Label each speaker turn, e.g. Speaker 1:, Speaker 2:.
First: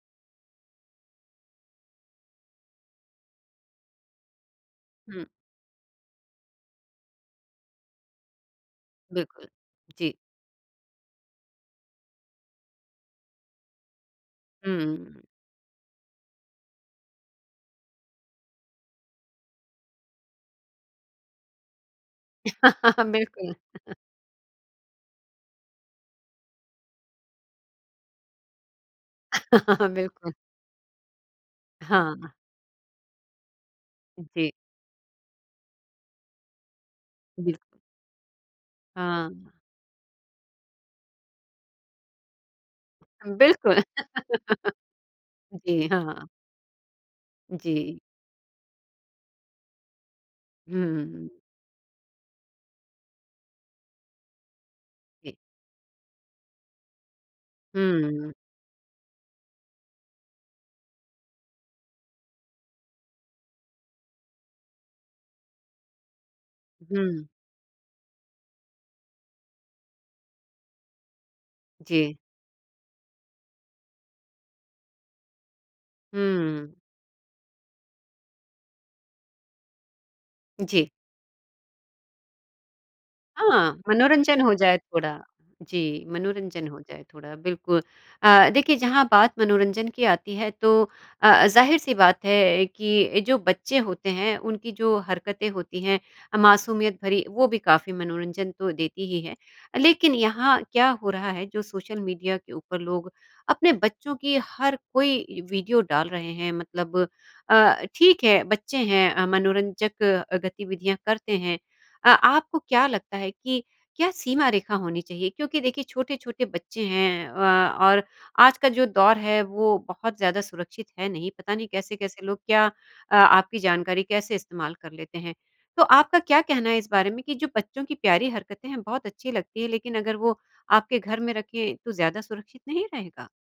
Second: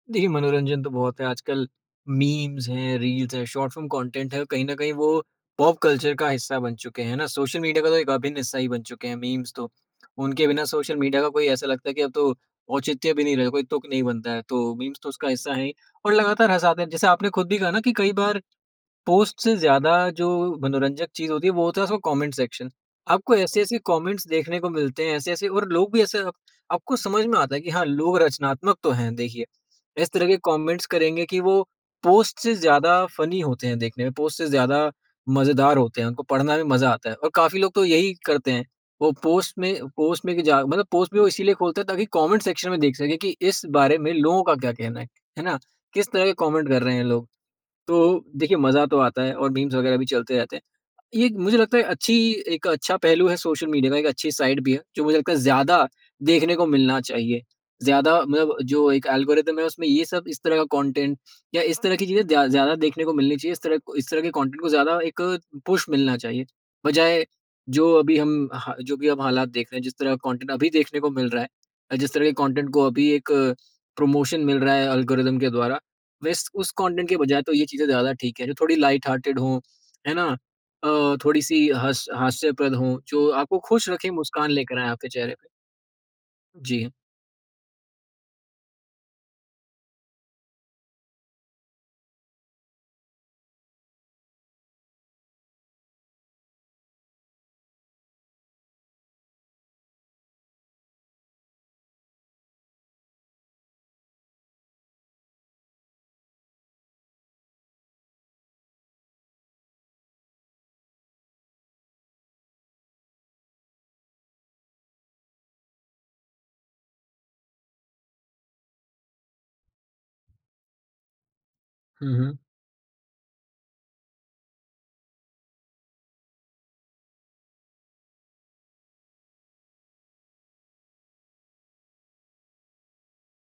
Speaker 1: देखिए मनोरंजन तो बहुत है आजकल, मीम्स हैं, रील्स है, शॉर्ट फिल्म कंटेंट है कहीं न कहीं वो
Speaker 2: हुँ।
Speaker 1: पॉप कल्चर का हिस्सा बन चुके हैं, है ना? सोशल मीडिया का तो एक अभिन्न हिस्सा ही बन चुके हैं
Speaker 2: बिल्कुल,
Speaker 1: मीम्स तो।
Speaker 2: जी।
Speaker 1: उनके बिना सोशल मीडिया का कोई ऐसा लगता है कि अब तो औचित्य भी नहीं रहे कोई तुक नहीं बनता है तो मीम्स तो
Speaker 2: हम्म।
Speaker 1: उसका हिस्सा है ही, और लगातार हसाते हैं। जैसे आपने खुद भी कहा ना कि कई बार पोस्ट से ज़्यादा जो मनोरंजक चीज़ होती है वो होता है उसका कमेंट सेक्शन।
Speaker 2: हाँ,
Speaker 1: आपको
Speaker 2: बिल्कुल।
Speaker 1: ऐसे-ऐसे कमेंट्स देखने को मिलते हैं ऐसे-ऐसे और लोग भी ऐसे आपको समझ में आता है कि हाँ, लोग रचनात्मक तो हैं देखिए।
Speaker 2: हाँ,
Speaker 1: इस तरह
Speaker 2: बिल्कुल।
Speaker 1: के कमेंट्स करेंगे कि वो
Speaker 2: हाँ।
Speaker 1: पोस्ट से ज़्यादा फनी होते हैं देखने में, पोस्ट से
Speaker 2: जी।
Speaker 1: ज़्यादा मज़ेदार होते हैं उनको पढ़ना भी मज़ा आता है और
Speaker 2: बिल्कु
Speaker 1: काफ़ी लोग तो यही करते हैं। वो
Speaker 2: हाँ।
Speaker 1: पोस्ट में पोस्ट में कि जा मतलब पोस्ट भी वो इसीलिए खोलते हैं ताकि कमेंट सेक्शन में देख सके कि इस
Speaker 2: बिल्कुल,
Speaker 1: बारे में लोगों का क्या कहना है, है ना?
Speaker 2: जी
Speaker 1: किस तरह
Speaker 2: हाँ।
Speaker 1: के कमेंट कर रहे हैं लोग। तो
Speaker 2: जी।
Speaker 1: देखिए मज़ा तो आता है और मीम्स वगैरह भी चलते रहते हैं।
Speaker 2: हुँ, हुँ,
Speaker 1: ये एक
Speaker 2: हुँ।
Speaker 1: मुझे लगता है अच्छी एक अच्छा पहलू है सोशल मीडिया का एक अच्छी साइड भी है, जो मुझे लगता
Speaker 2: जी।
Speaker 1: है ज़्यादा देखने को मिलना चाहिए। ज़्यादा
Speaker 2: हम्म।
Speaker 1: मतलब जो एक एल्गोरिदम है उसमें ये सब इस तरह का कंटेंट या इस तरह की चीज़ें दया ज़्यादा देखने को मिलनी चाहिए। इस तरह इस तरह के कंटेंट को ज़्यादा एक पुश मिलना चाहिए,
Speaker 2: हुँ।
Speaker 1: बजाए जो अभी हम हाँ, जो भी अब हालात देख रहे हैं जिस तरह का कंटेंट अभी देखने को मिल रहा है अ, जिस
Speaker 2: जी।
Speaker 1: तरह के कंटेंट को अभी एक प्रमोशन मिल रहा है एल्गोरिथम के द्वारा वैस
Speaker 2: हम्म।
Speaker 1: उस कंटेंट के बजाए तो ये चीज़ें ज़्यादा ठीक है जो थोड़ी लाइट हार्टेड हो, है ना?
Speaker 2: जी।
Speaker 1: अ, थोड़ी-सी हस हास्यप्रद हो जो आपको
Speaker 2: हाँ,
Speaker 1: खुश रखें
Speaker 2: मनोरंजन
Speaker 1: मुस्कान
Speaker 2: हो जाए
Speaker 1: लेकर आएँ आपके
Speaker 2: थोड़ा,
Speaker 1: चेहरे पे।
Speaker 2: जी, मनोरंजन हो
Speaker 1: जी।
Speaker 2: जाए थोड़ा बिल्कुल। अ, देखिए जहाँ बात मनोरंजन की आती है तो अ अ, ज़ाहिर-सी बात है कि अ, जो बच्चे होते हैं उनकी जो हरकतें होती हैं अ, मासूमियत भरी, वो भी काफ़ी मनोरंजन तो देती ही है, लेकिन यहाँ क्या हो रहा है जो सोशल मीडिया के ऊपर लोग अपने बच्चों की हर कोई वीडियो डाल रहे हैं मतलब अ, ठीक है, बच्चे हैं अ, मनोरंजक गतिविधियाँ करते हैं। अ, आपको क्या लगता है कि क्या सीमा रेखा होनी चाहिए? क्योंकि देखिए छोटे-छोटे बच्चे हैं अ, और आज का जो दौर है वो बहुत ज़्यादा सुरक्षित है नहीं, पता नहीं
Speaker 1: हुँ,
Speaker 2: कैसे-कैसे
Speaker 1: हुँ।
Speaker 2: लोग क्या अ, आपकी जानकारी कैसे इस्तेमाल कर लेते हैं। तो आपका क्या कहना है इस बारे में कि जो बच्चों की प्यारी हरकतें हैं बहुत अच्छी लगती है लेकिन अगर वो आपके घर में रखें, तो ज़्यादा सुरक्षित नहीं रहेगा?